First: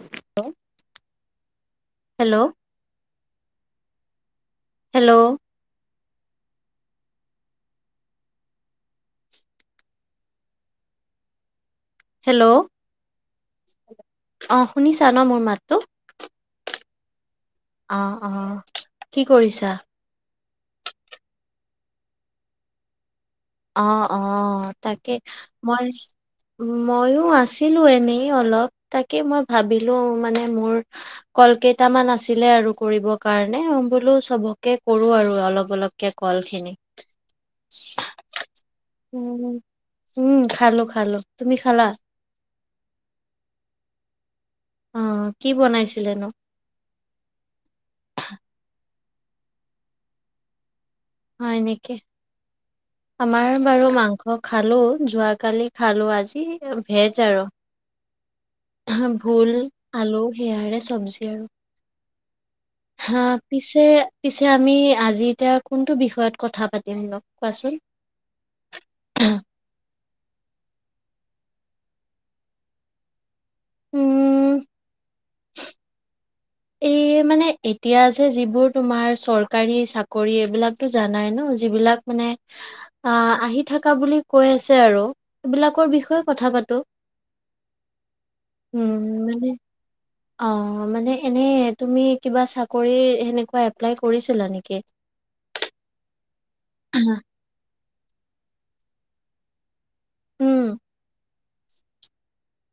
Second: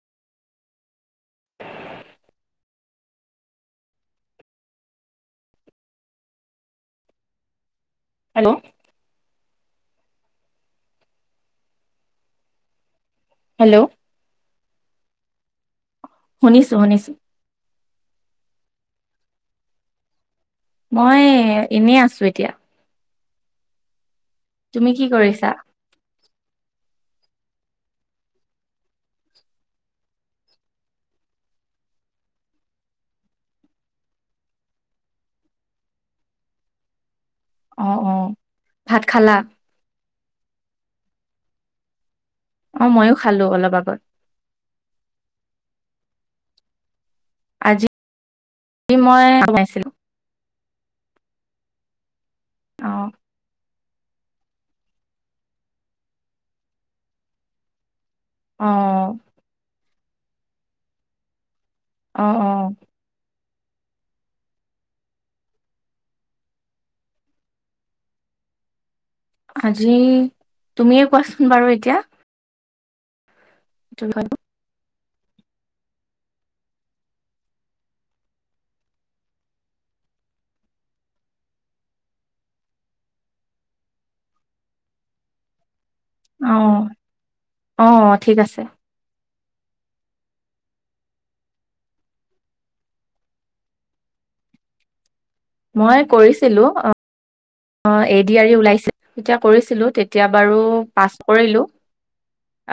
Hello! Hello! Hello! Hello! Hello! Hello! অ', শুনিছা ন' মোৰ মাতটো? শুনিছোঁ, শুনিছোঁ। অ', অ', কি কৰিছা? মই এনে আছোঁ এতিয়া। অ', অ', তুমি কি তাকে কৰিছা মই মইয়ো আছিলোঁ এনেই অলপ, তাকে মই ভাবিলোঁ মানে মোৰ ক'ল কেইটামান আছিলে আৰু কৰিব কাৰণে বোলোঁ চ'বকে কৰোঁ আৰু অলপ, অলপ। কে ক'লখিনি। অ', অ'। ভাত খালা উম, উম, খালোঁ, খালোঁ তুমি খালা? অ', মইয়ো খালোঁ অলপ আগত। অ', কি বনাইছিলেনো? আজি মই হয় নেকি অ আমাৰ বাৰু মাংস খালো যোৱাকালি খালো আজি ভেজ আৰু অ ভোল আলু সেয়াৰে চব্জি আৰু অ অ [inaudible] হা পিছে পিছে আমি আজি এতিয়া কোনটো বিষয়ত কথা পাতিম অলপ কোৱাচোন অ আজি তুমিয়ে কোৱাচোন বাৰু এতিয়া [unintelligible] উম এই মানে এতিয়া যে যিবোৰ তোমাৰ চৰকাৰী চাকৰি এইবিলাকতো জানাই ন যিবিলাক মানে আ আহি থকা বুলি কৈ আছে আৰু এইবিলাকৰ বিষয়ে কথা অ পাতো অ ঠিক আছে উম মানে অ মানে এনে তুমি কিবা চাকৰি সেনেকুৱা এপ্লাই কৰিছিলা নেকি মই কৰিছিলো অ অ এদিয়াৰি ওলাইছিল তেতিয়া কৰিছিলো তেত তেতিয়া বাৰু উম পাছ কৰিলো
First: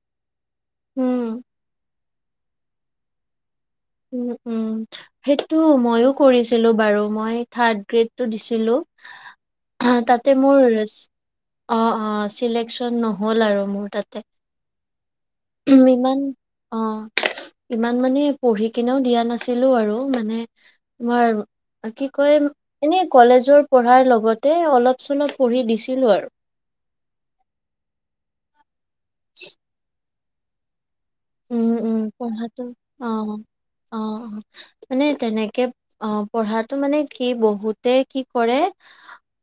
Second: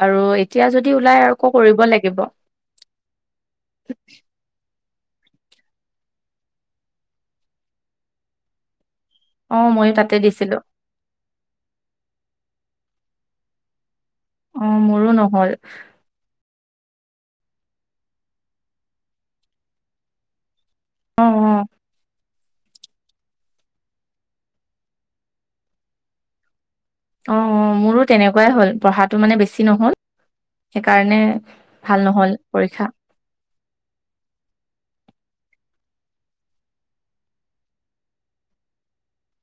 আৰু এতিয়া যদি ওলাই উম আকৌ কৰিব লাগ গিব উম উম সেইটো মইয়ো কৰিছিলো বাৰু মই থাৰ্ড গ্ৰেডটো দিছিলো অ তাতে মোৰ অ অ চিলেকচন নহ'ল আৰু মোৰ তাতে অ মোৰো নহল উম ইমান অ ইমান মানে পঢ়ি কিনেও দিয়া নাছিলো আৰু মানে অ তোমাৰ অ কি কয় এনে কলেজৰ পঢ়াৰ লগতে অলপ চলপ পঢ়ি দিছিলো আৰু অ অ মোৰো তেনেকুৱাই হ'ল পঢ়াটো মানে বেছি নহ'ল সেইকাৰণে ভাল নহল পৰীক্ষা অহ অহ অ মানে তেনেকে অ পঢ়াটো মানে কি বহুতে কি কৰে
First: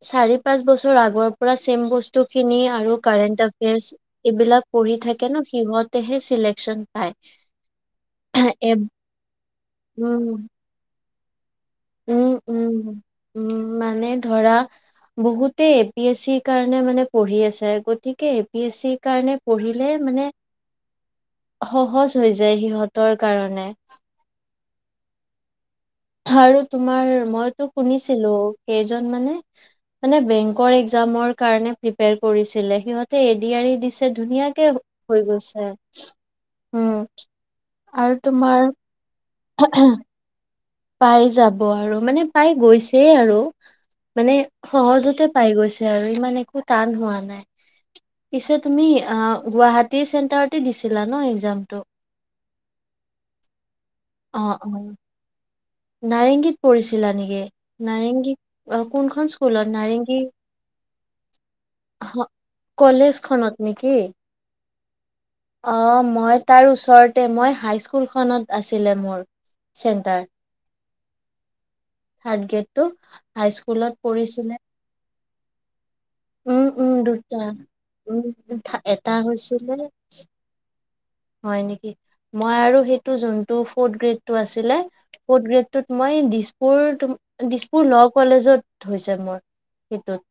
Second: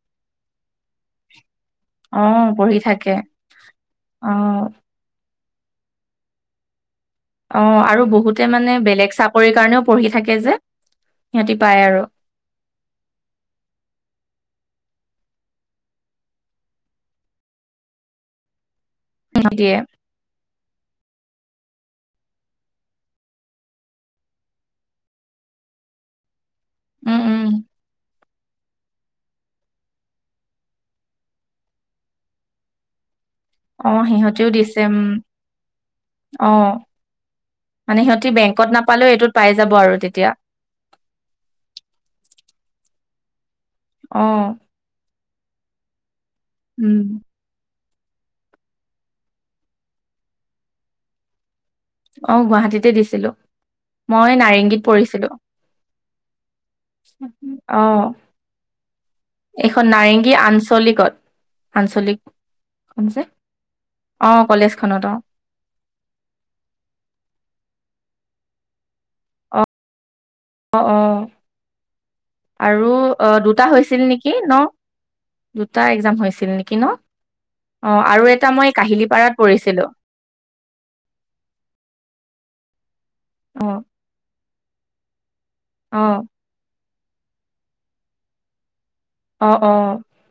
চাৰি পাঁচ বছৰ আগৰ পুৰা চেম বস্তু অ কিনি পঢ়ি আৰু থাকে কাৰেন্ট অফিযাছ অ এইবিলাক পঢ়ি থাক থাকে ন সিহঁতেহে চিলেকচন পায় অ আৰু বহুতে এ মানে বেলেগ চাকৰি কাৰণেও পঢ়ি উম থাকে যে সিহঁতি পায় আৰু উম উম উম মানে ধৰা বহুতে এ পি এছ চিৰ কাৰণে মানে পঢ়ি আছে গতিকে এ পি এছ চিৰ কাৰণে দিয়ে পঢ়িলে মানে সহজ হৈ যায় সিহঁতৰ কাৰণে আৰু তোমাৰ উম উম মইতো শুনিছিলো কেইজন মানে মানে বেংকৰ একজামৰ কাৰণে প্ৰিপায়াৰ কৰিছিলে সিহঁত তে এডিয়াৰি অ দিছে সিহঁতেও ধুনীয়াকে দিছে উম হৈ গৈছে অ উম মানে আৰু সিহঁতি তোমাৰ বেংকত নাপালেও এইটোত পাই যাব আৰু তেতিয়া পাই যাব আৰু মানে পাই গৈছে আৰু অ মানে সহজতে পাই গৈছে আৰু ইমান একো উম টান হোৱা নাই পিছে তুমি অ গুৱাহাটী চেন্টাৰতে দিছিলা ন একজামটো অ গুৱাহাটীতে দিছিলো মই অ' নাৰেংগীত অ' পৰিছিলো নাৰেংগীত পৰিছিলা নেকি নাৰেংগীত কোনখন এখন নাৰেংগী আঞ্চলিকত আঞ্চলিক হ- খন যে, কলেজখনত অঁ কলেজখনত অঁ। অঁ মই তাৰ ওচৰতে মই হাইস্কুলখনত আছিলে মোৰ অ অ চেণ্টাৰ। অ অঁ, থাৰ্ড গ্ৰেডটো আৰু অঁ দুটা হাইস্কুলত হৈছিল নেকি পঢ়িছিলোঁ। ন? দুটা এক্সাম হৈছিল উম, নেকি ন, উম, দুটা। অঁ উম, আৰু এটা মই থা- এটা কাহিলীপাৰাত হৈছিলে পৰিছিলো। হয় নেকি? মই আৰু সেইটো যোনটো অ ফৰ্ড গ্ৰেডটো আছিলে, ফ্ৰেড গেৰ্ড টোত অ মই দিছপুৰ টো দিছপুৰ লঅ কলেজত হৈছে। মোৰ। অ' অঁ। সেইটোত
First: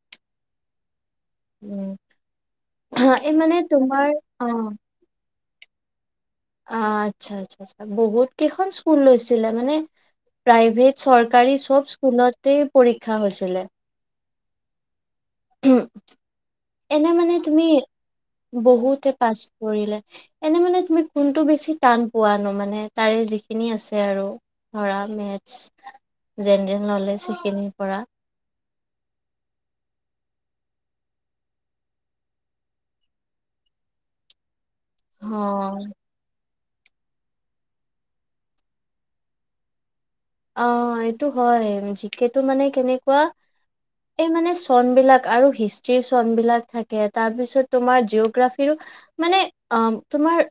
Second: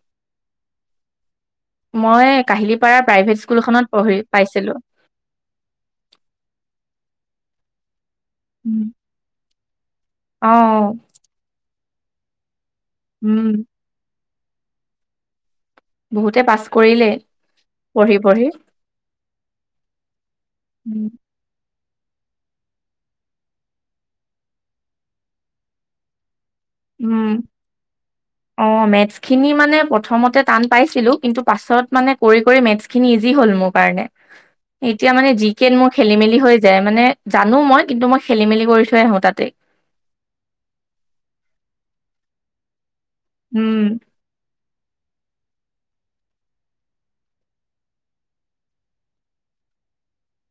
উম, মই কাহিলী পাৰা এই প্ৰাইভেট মানে স্কুলখনত তোমাৰ পঢ়ি অ', পাইছিলো। অঁ, আচ্ছা আচ্ছা আচ্ছা, বহুত কেইখন স্কুল লৈছিলে মানে অ প্ৰাইভেট চৰকাৰী চব স্কুলতেই পৰীক্ষা উম হৈছিলে। উম। বহুতে পাছ কৰিলে এনেই মানে তুমি পঢ়ি পঢ়ি বহুতে পাছ কৰিলে। এনেই মানে তুমি উম কোন কোনটো বেছি টান পোৱা নো মানে তাৰে যিখিনি আছে আৰু ধৰা মেথ্ছ। জেনেৰেল নলেজ সেইখিনিৰ পৰা। অঁ, মেথছ খিনি মানে প্ৰথমতে টান পাইছিলো, কিন্তু পাছত মানে কৰি কৰি মেথছখিনি ইজি হ'ল মোৰ কাৰণে। এতিয়া মানে জি কে অ', মোৰ খেলি মেলি হৈ যায়, মানে জানো মই কিন্তু মই খেলি মেলি কৰি থৈ আহো তাতে। অঁ, এইটো হয় জি কেটো মানে কেনেকুৱা উম। এই মানে চন বিলাক আৰু হিষ্ট্ৰীৰ চন বিলাক থাকে, তাৰ পিছত তোমাৰ জিঅ'গ্ৰাফিৰো মানে, অঁ তোমাৰ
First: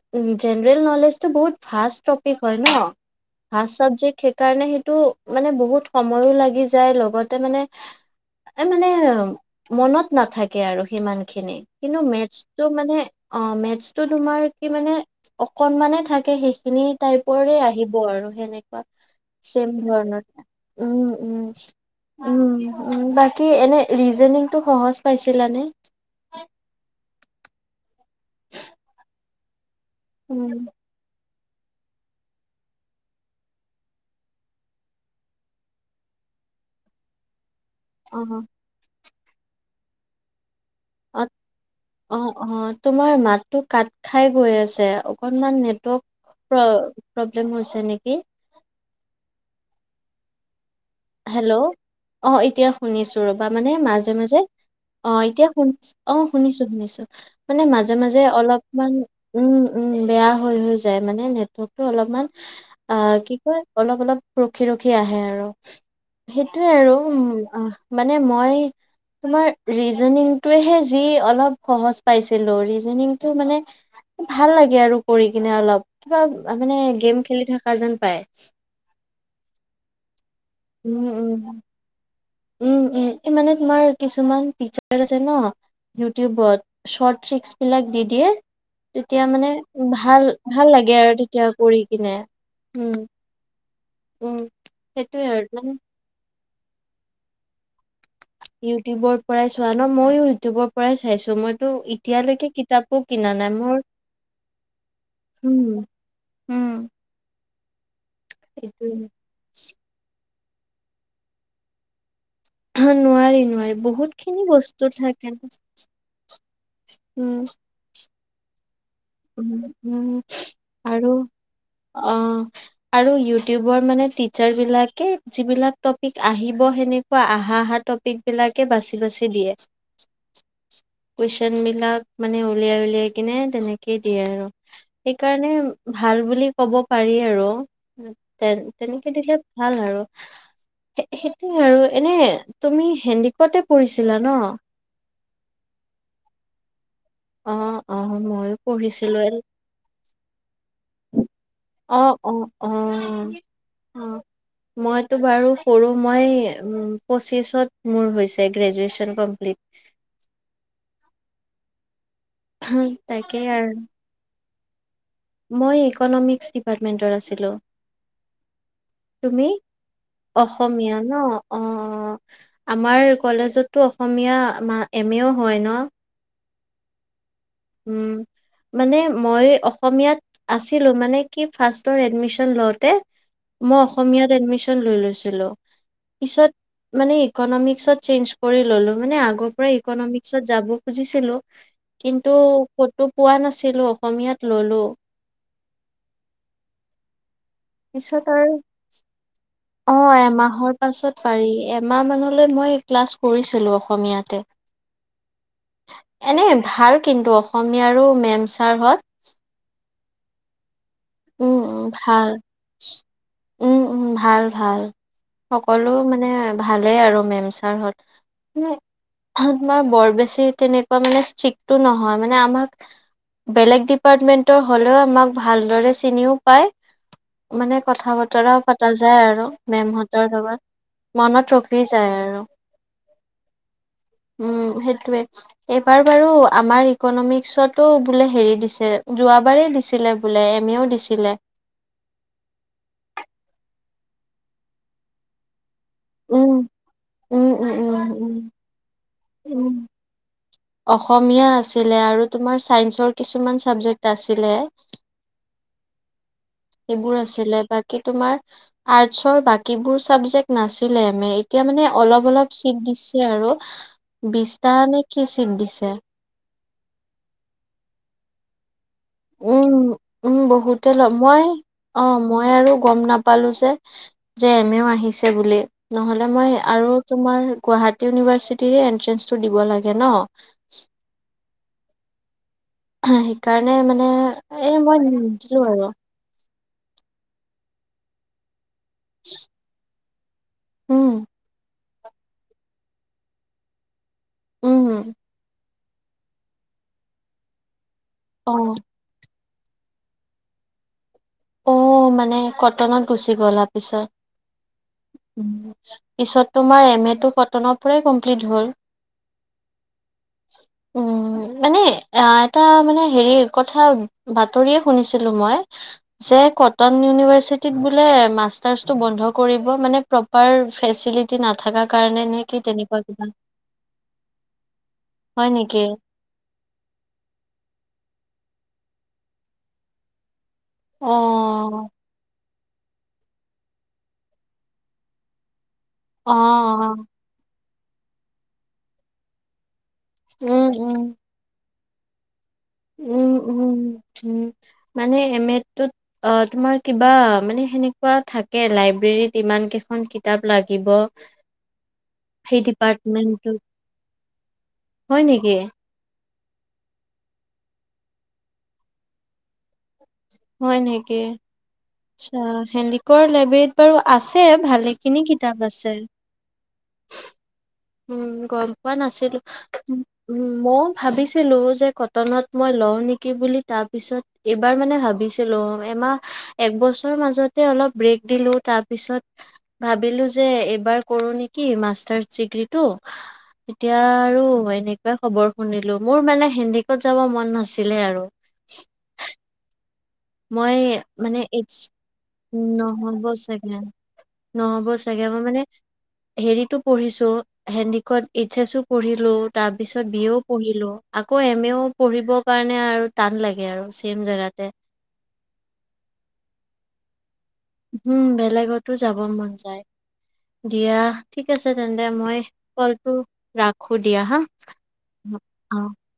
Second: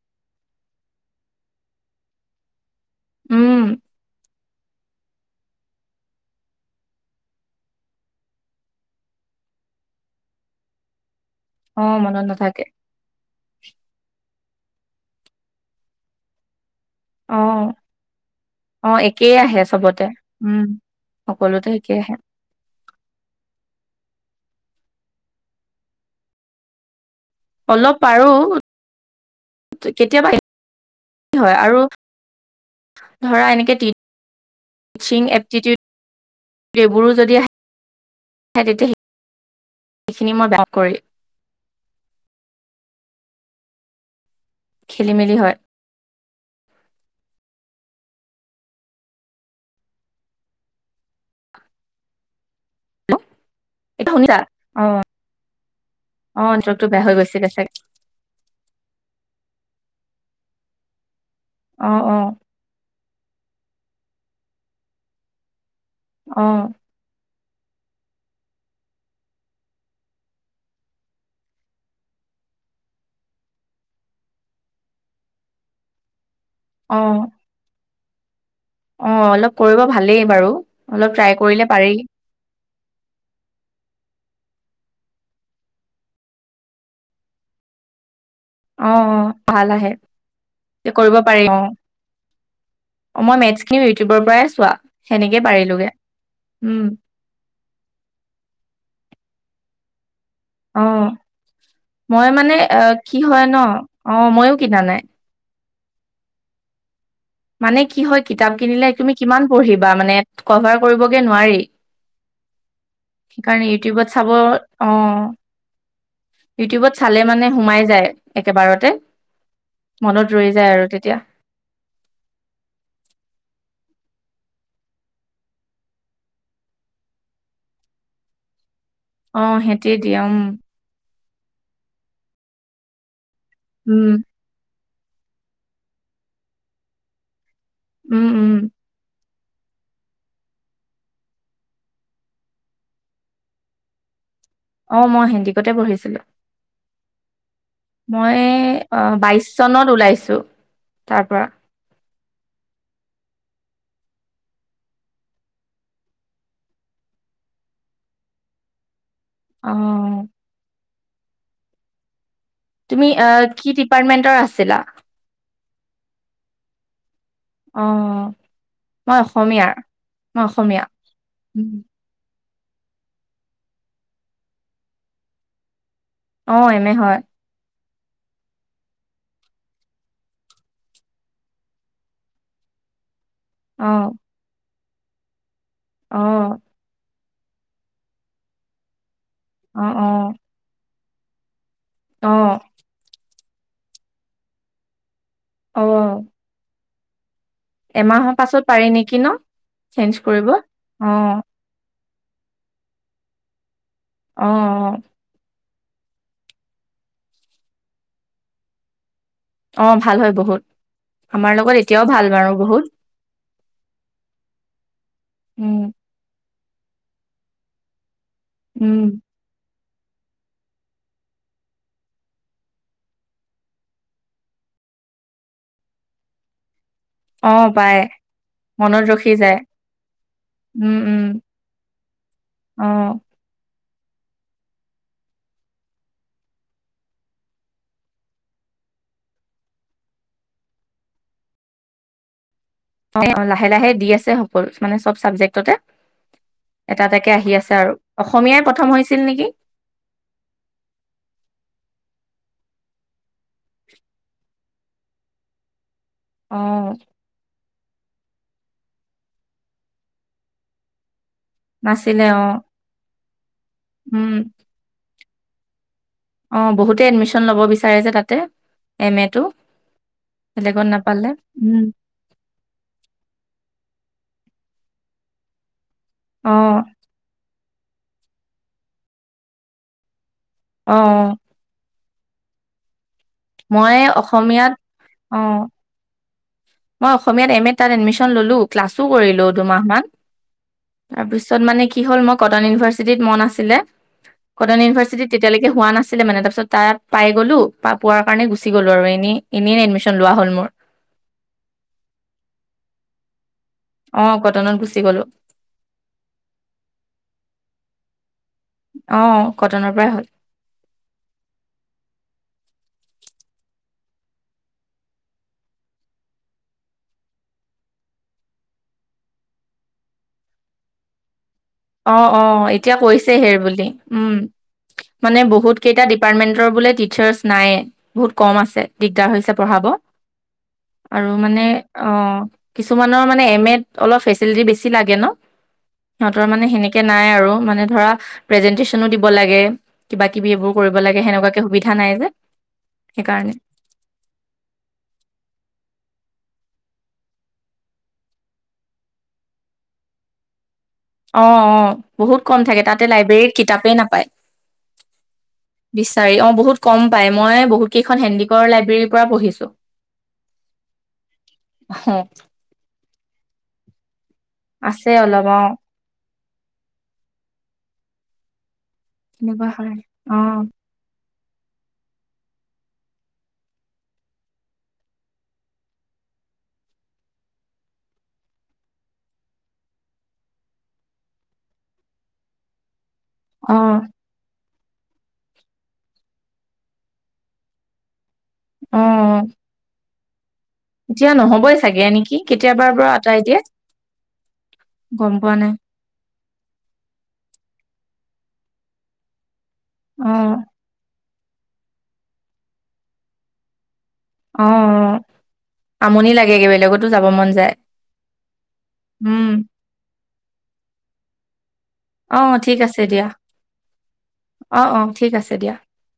জেনেৰেল নলেজ টো বহুত ভাহ টপিক হয় ন? উম ভাজ চাবজেক্ট থা কাৰণে সেইটো মানে বহুত সময়ো লাগি যায়, লগতে মানে এ মানে মনত নাথাকে আৰু সিমান খিনি, অ কিন্তু মনত নাথাকে মেথছটো মানে অঁ' মেথছ টো তোমাৰ কি মানে অকনমানে থাকে, সেইখিনি টাইপৰে অ', আহিব আৰু সেনেকুৱা। অ', একেই আহে চেমই চবতে ধৰণৰ, উম উম সকলোতে একে আহে উম। উম, বাকী এনেই ৰিজনিংটো সহজ পাইছিলানে? অলপ পাৰো। উম [inaudible] [inaudible] অঁ। [inaudible] অঁ অঁ অঁ, তোমাৰ মাতটো কাত খাই গৈ আ ছে খেলি মেলি হয় অকনমান নেটৱৰ্ক প্ৰ প্ৰব্লেম হৈছে নেকি? হেল্ল, অঁ এতিয়া শুনিছো ৰবা মানে এইটো মাজে শুনিছা মাজে অ', অঁ, এতিয়া শুনিছ অঁ অ', শুনিছো নেটৱৰ্কটো শুনিছো বেয়া হৈ গৈছিলে মানে চাগে মাজ মাজে মাজে অলপমান উম উম বেয়া হৈ হৈ যায়, মানে নেটৰ্কটো অ', অলপমান অ', অঁ কি কয়, অলপ অলপ ৰখি ৰখি আহে আৰু। অ', সেইটোযৱে আৰু অঁ মানে মই তোমাৰ ৰিজনিংটোহে অলপ সহজ ৰিজনিংটোৰ মানে ভাল লাগে আৰু কৰি কিনে অলপ, কিবা মানে গেম খেলি থকা যেন পায়। অঁ, অলপ কৰিব ভালেই বাৰু, উম অলপ ট্ৰাই উম কৰিব পাৰি। উম, উম মানে তোমাৰ কিছুমান টিচাৰ আছে ন ইউটিউবত শ্বৰ্ট ৰিক্চবিলাক দি দিয়ে অ', তেতিয়া অ', মানে ভাল আহে ভাল ভাল লাগে কৰিব আৰু পাৰি তেতিয়া কৰি কিনে উম, অ' মই মেথছ খিনি ইউটিউবৰ উম। পৰাই চোৱা, সেইটোয়ে সেনেকেই আৰু মানে পাৰিলোগে উম ইউটিউবৰ পৰাই চোৱা ন ময়ো ইটউবৰ পৰাই অ'। চাইছো মইতো মই এতিয়ালৈকে মানে অ কিতাপো কি কিনা হয় নাই ন মোৰ অ মইয়ো কিনা নাই উম উম মানে কি হয় কিতাপ কিনিলে এইটো তুমি কিমান পঢ়িবা মানে, কভাৰ কৰিবগে নোৱাৰি নোৱাৰি সেইকাৰণে নোৱাৰি ইউটিউবত বহুত চাব খিনি বস্তু অ থাকে ইউটিউবত চালে উম, মানে সোমাই যায় একেবাৰতে উম উম মনত ৰৈ যায় আৰু তেতিয়া অ আৰু ইউটিউবৰ মানে টিচাৰ বিলাকে যিবিলাক টপিক আহিব সেনেকুৱা আহা আহা টপিক বিলাকে বাচি বাচি অ দিয়ে সিহঁতি দিয়ে উম কুৱেশ্বন বিলাক মানে উলিয়াই উলিয়াই কিনে তেনেকেই উম দিয়ে আৰু সেইকাৰণে ভাল বুলি ক'ব পাৰি আৰু উম তে উম তেনেকে দিলে ভাল আৰু সে-সেইটোৱে আৰু এনে তুমি হেণ্ডিকতে পৰিছিলা ন অ মই হেণ্ডিকতে পঢ়িছিলো অ অ মই ময়ো অ পঢ়িছিলো বাইশ চনত ওলাইছো, তাৰ পৰা অ অ অ উম মইটো বাৰু সৰু মই পঁচিছত মোৰ হৈছে গ্ৰেজুৱেচন কমপ্লিট অ তুমি অ তাকে আৰু কি ডিপাৰ্টমেন্টৰ আছিলা মই ইকনমিক্স ডিপাৰ্টমেণ্টৰ আছিলোঁ অ মই তুমি অসমীয়াৰ অসমীয়া ন অ অ উম, আমাৰ কলেজততো অসমীয়া মা এম এও হয় ন অ এম এ হয় উম মানে মই অসমীয়াত আছিলো মানে কি ফাৰ্ষ্টৰ এডমিশ্যন লওঁতে মই অ অসমীয়াত এডমিশ্যন লৈ লৈছিলো পিছত অ', মানে ইকনমিক্সত চেঞ্জ কৰি ললো মানে আগৰ পৰাই অ', অ', ইকনমিক্সত যাব খুজিছিলো টো অ', ক'তো পোৱা নাছিলো অসমীয়াত ললোঁ অ পিছত এমাহৰ আৰু পাছত পাৰি নেকি ন অ, চেঞ্জ কৰিব অ', এমাহৰ পাছত অ', পাৰি এমাহ মানলৈ মই ক্লাছ কৰিছিলো অসমীয়াত অ এনেই ভাল কিন্তু অসমীয়াৰো মেম ছাৰ হঁত অ ভাল হয় বহুত আমাৰ উম, লগত উম, এতিয়াও ভাল বাৰু বহুত উম উম ভাল ভাল উম, সকলো মানে ভালেই আৰু মেম ছাৰ হঁত উম তোমাৰ বৰ বেছি তেনেকুৱা মানে ষ্ট্ৰিক্টো নহয় মানে আমাক বেলেগ ডিপাৰ্টমেন্টৰ হ'লেও আমাক ভালদৰে চিনিও পায় অ', মানে পায় কথা বতৰাও পাতা মনত যায় ৰখি আৰু মেমহঁতৰ লগত উম, উম, মনত ৰখি যায় আৰু। অ', উম, সেইটোৱে এইবাৰ বাৰু আমাৰ ইকনমিক্সতো বোলে হেৰি দিছে, যোৱাবাৰেই দিছিলে বোলে, এম এ ও দিছিলে। অ লাহে লাহে দি আছে সকলো মানে, চব চাবজেক্ট তে। উম, এটা এটাকে উম, আহি উম, আছে আৰু। উম, উম, অসমীয়াই প্ৰথম হৈছিল নেকি? উম। অসমীয়া আছিলে আৰু তোমাৰ চাইন্সৰ কিছুমান চাবজেক্ট আছিলে। অ', সেইবোৰ আছিলে। বাকী তোমাৰ আৰ্টছৰ বাকীবোৰ চাবজেক্ট নাছিলে এম এত। এতিয়া মানে নাছিলে অলপ অলপ অ', চিট দিছে আৰু উম, বিশটা নে কি চিট দিছে। অ, বহুতে এডমিশ্যন ল'ব বিচাৰে যে তাতে। এম এটো উম, উম, বেলেগত বহুতে লয়। নাপালে মই উম, অ মই আৰু গম না পালো যে যে এমেও আহিছে বুলি নহলে মই অ', আৰু তোমাৰ গুৱাহাটী ইউনিভাৰ্চিটিৰে এন্ট্ৰেন্ঞ্চটো দিব লাগে ন অ সেইকাৰণে মই মানে অসমীয়াত এ মই নি অ', নিদিলো আৰু মই অসমীয়া এম এ তাত এডমিশন ললো ক্লাছ কৰিলো দুমাহ মান উম। তাৰ পিছত মানে কি হল মোৰ কটন ইউনিভাৰ্ছিটিত মন আছিলে কটন উম, ইউনিভাৰ্ছিটিত তেতিয়া লৈকে সে হোৱা নাছিলে মানে তাৰ পিছত তাত পাই গলো পা পোৱাৰ কাৰণে গুচি অ', গ'লো আৰু এনেই এনেই এডমিশন লোৱা হ'ল মোৰ অ মানে কটনত গুচি গ'লা পিছত অ', কটনত গুচি গ'লো। পিছত তোমাৰ এম এ টো কটনৰ পৰাই কমপ্লিট হ'ল অ কটনৰ পৰাই হ'ল উম মানে অ এটা মানে হেৰি কথা বাতৰিয়ে শুনিছিলো মই যে কটন ইউনিভাৰ্চিটিত বোলে মাষ্টাৰ্চটো বন্ধ কৰিব মানে পাৰ ফেচিলিটি নাথাকাত অ অ এতিয়া কৈছে হেৰ বুলি উম মানে হয় বহুত নেকি? কেইটা ডিপ ডিপাৰ্টমেন্টৰ বোলে টিচাৰ্চ নাইয়েই বহুত কম আছে দিগদাৰ হৈছে পঢ়াব আৰু মানে অ', অ কিছুমানৰ মানে এম এত অলপ ফেচিলিটি বেছি লাগে ন অ', সিহঁত মানে সেনেকে অ', নাই আৰু মানে ধৰা প্ৰেজেন্টেচনো দিব লাগে কিবা কিবি উম, এইবোৰ কৰিব উম। লাগে সেনেকুৱাকে সুবিধা নাই যে উম সেইকাৰণে উম মানে এম টোত অ তোমাৰ কিবা মানে সেনেকুৱা থাকে লাইব্ৰেৰীত ইমান কেইখন কিতাপ লাগিব অ অ বহুত কম সেই থাকে তাতে লাইব্ৰেৰীত ডিপাৰ্টমেন্টটোত কিতাপেই নাপায় হয় নেকি? বিচাৰি অ বহুত কম পাই মই বহুত কেইখন হেণ্ডিকৰ লাইব্ৰেৰীৰ পৰা পঢ়িছো হয় নেকি অ আচ্ছা হেণ্ডিকৰ লাইব্ৰেৰীত বাৰু আছে আছে ভালেখিনি অলপ অ কিতাপ আছে উম গম পোৱা নাছিলো সেনেকুৱা হয় অ উম মও ভাবিছিলো যে কটনত মই লওঁ নেকি বুলি তাৰ পিছত এইবাৰ মানে ভাবিছিল ছিলো এমাহ একবছৰ মাজতে অলপ ব্ৰেক দিলো তাৰপিছত ভাবিলো যে এইবাৰ কৰো নেকি মাষ্টাৰ্চ ডিগ্ৰীটো অ তেতিয়া আৰু এনেকুৱাই খবৰ শুনিলো মোৰ মানে হেণ্ডিকত যাব মন নাছিলে আৰু অ অ মই মানে এইছ চাগে নেকি কেতিয়াবাৰ পৰা নহ'ব আঁতৰাই দিয়ে চাগে নহ'ব চাগে গম মই পোৱা মানে নাই হেৰিতো পঢ়িছো হেণ্ডিকট এইচ এছো পঢ়িলো। তাৰ পিছত বি অ এও পঢ়িলো আকৌ এম এও পঢ়িবৰ কাৰণে আৰু টান লাগে আৰু। ছেম জেগাতে অ আমনি লাগে বেলেগতো যাব মন যায়। উম বেলেগতো যাব উম মন যায়। দিয়া ঠিক আছে তেন্তে মই অ ঠিক আছে কলটো দিয়া ৰাখো দিয়া হা। অ অ ঠিক আছে দিয়া। অ অ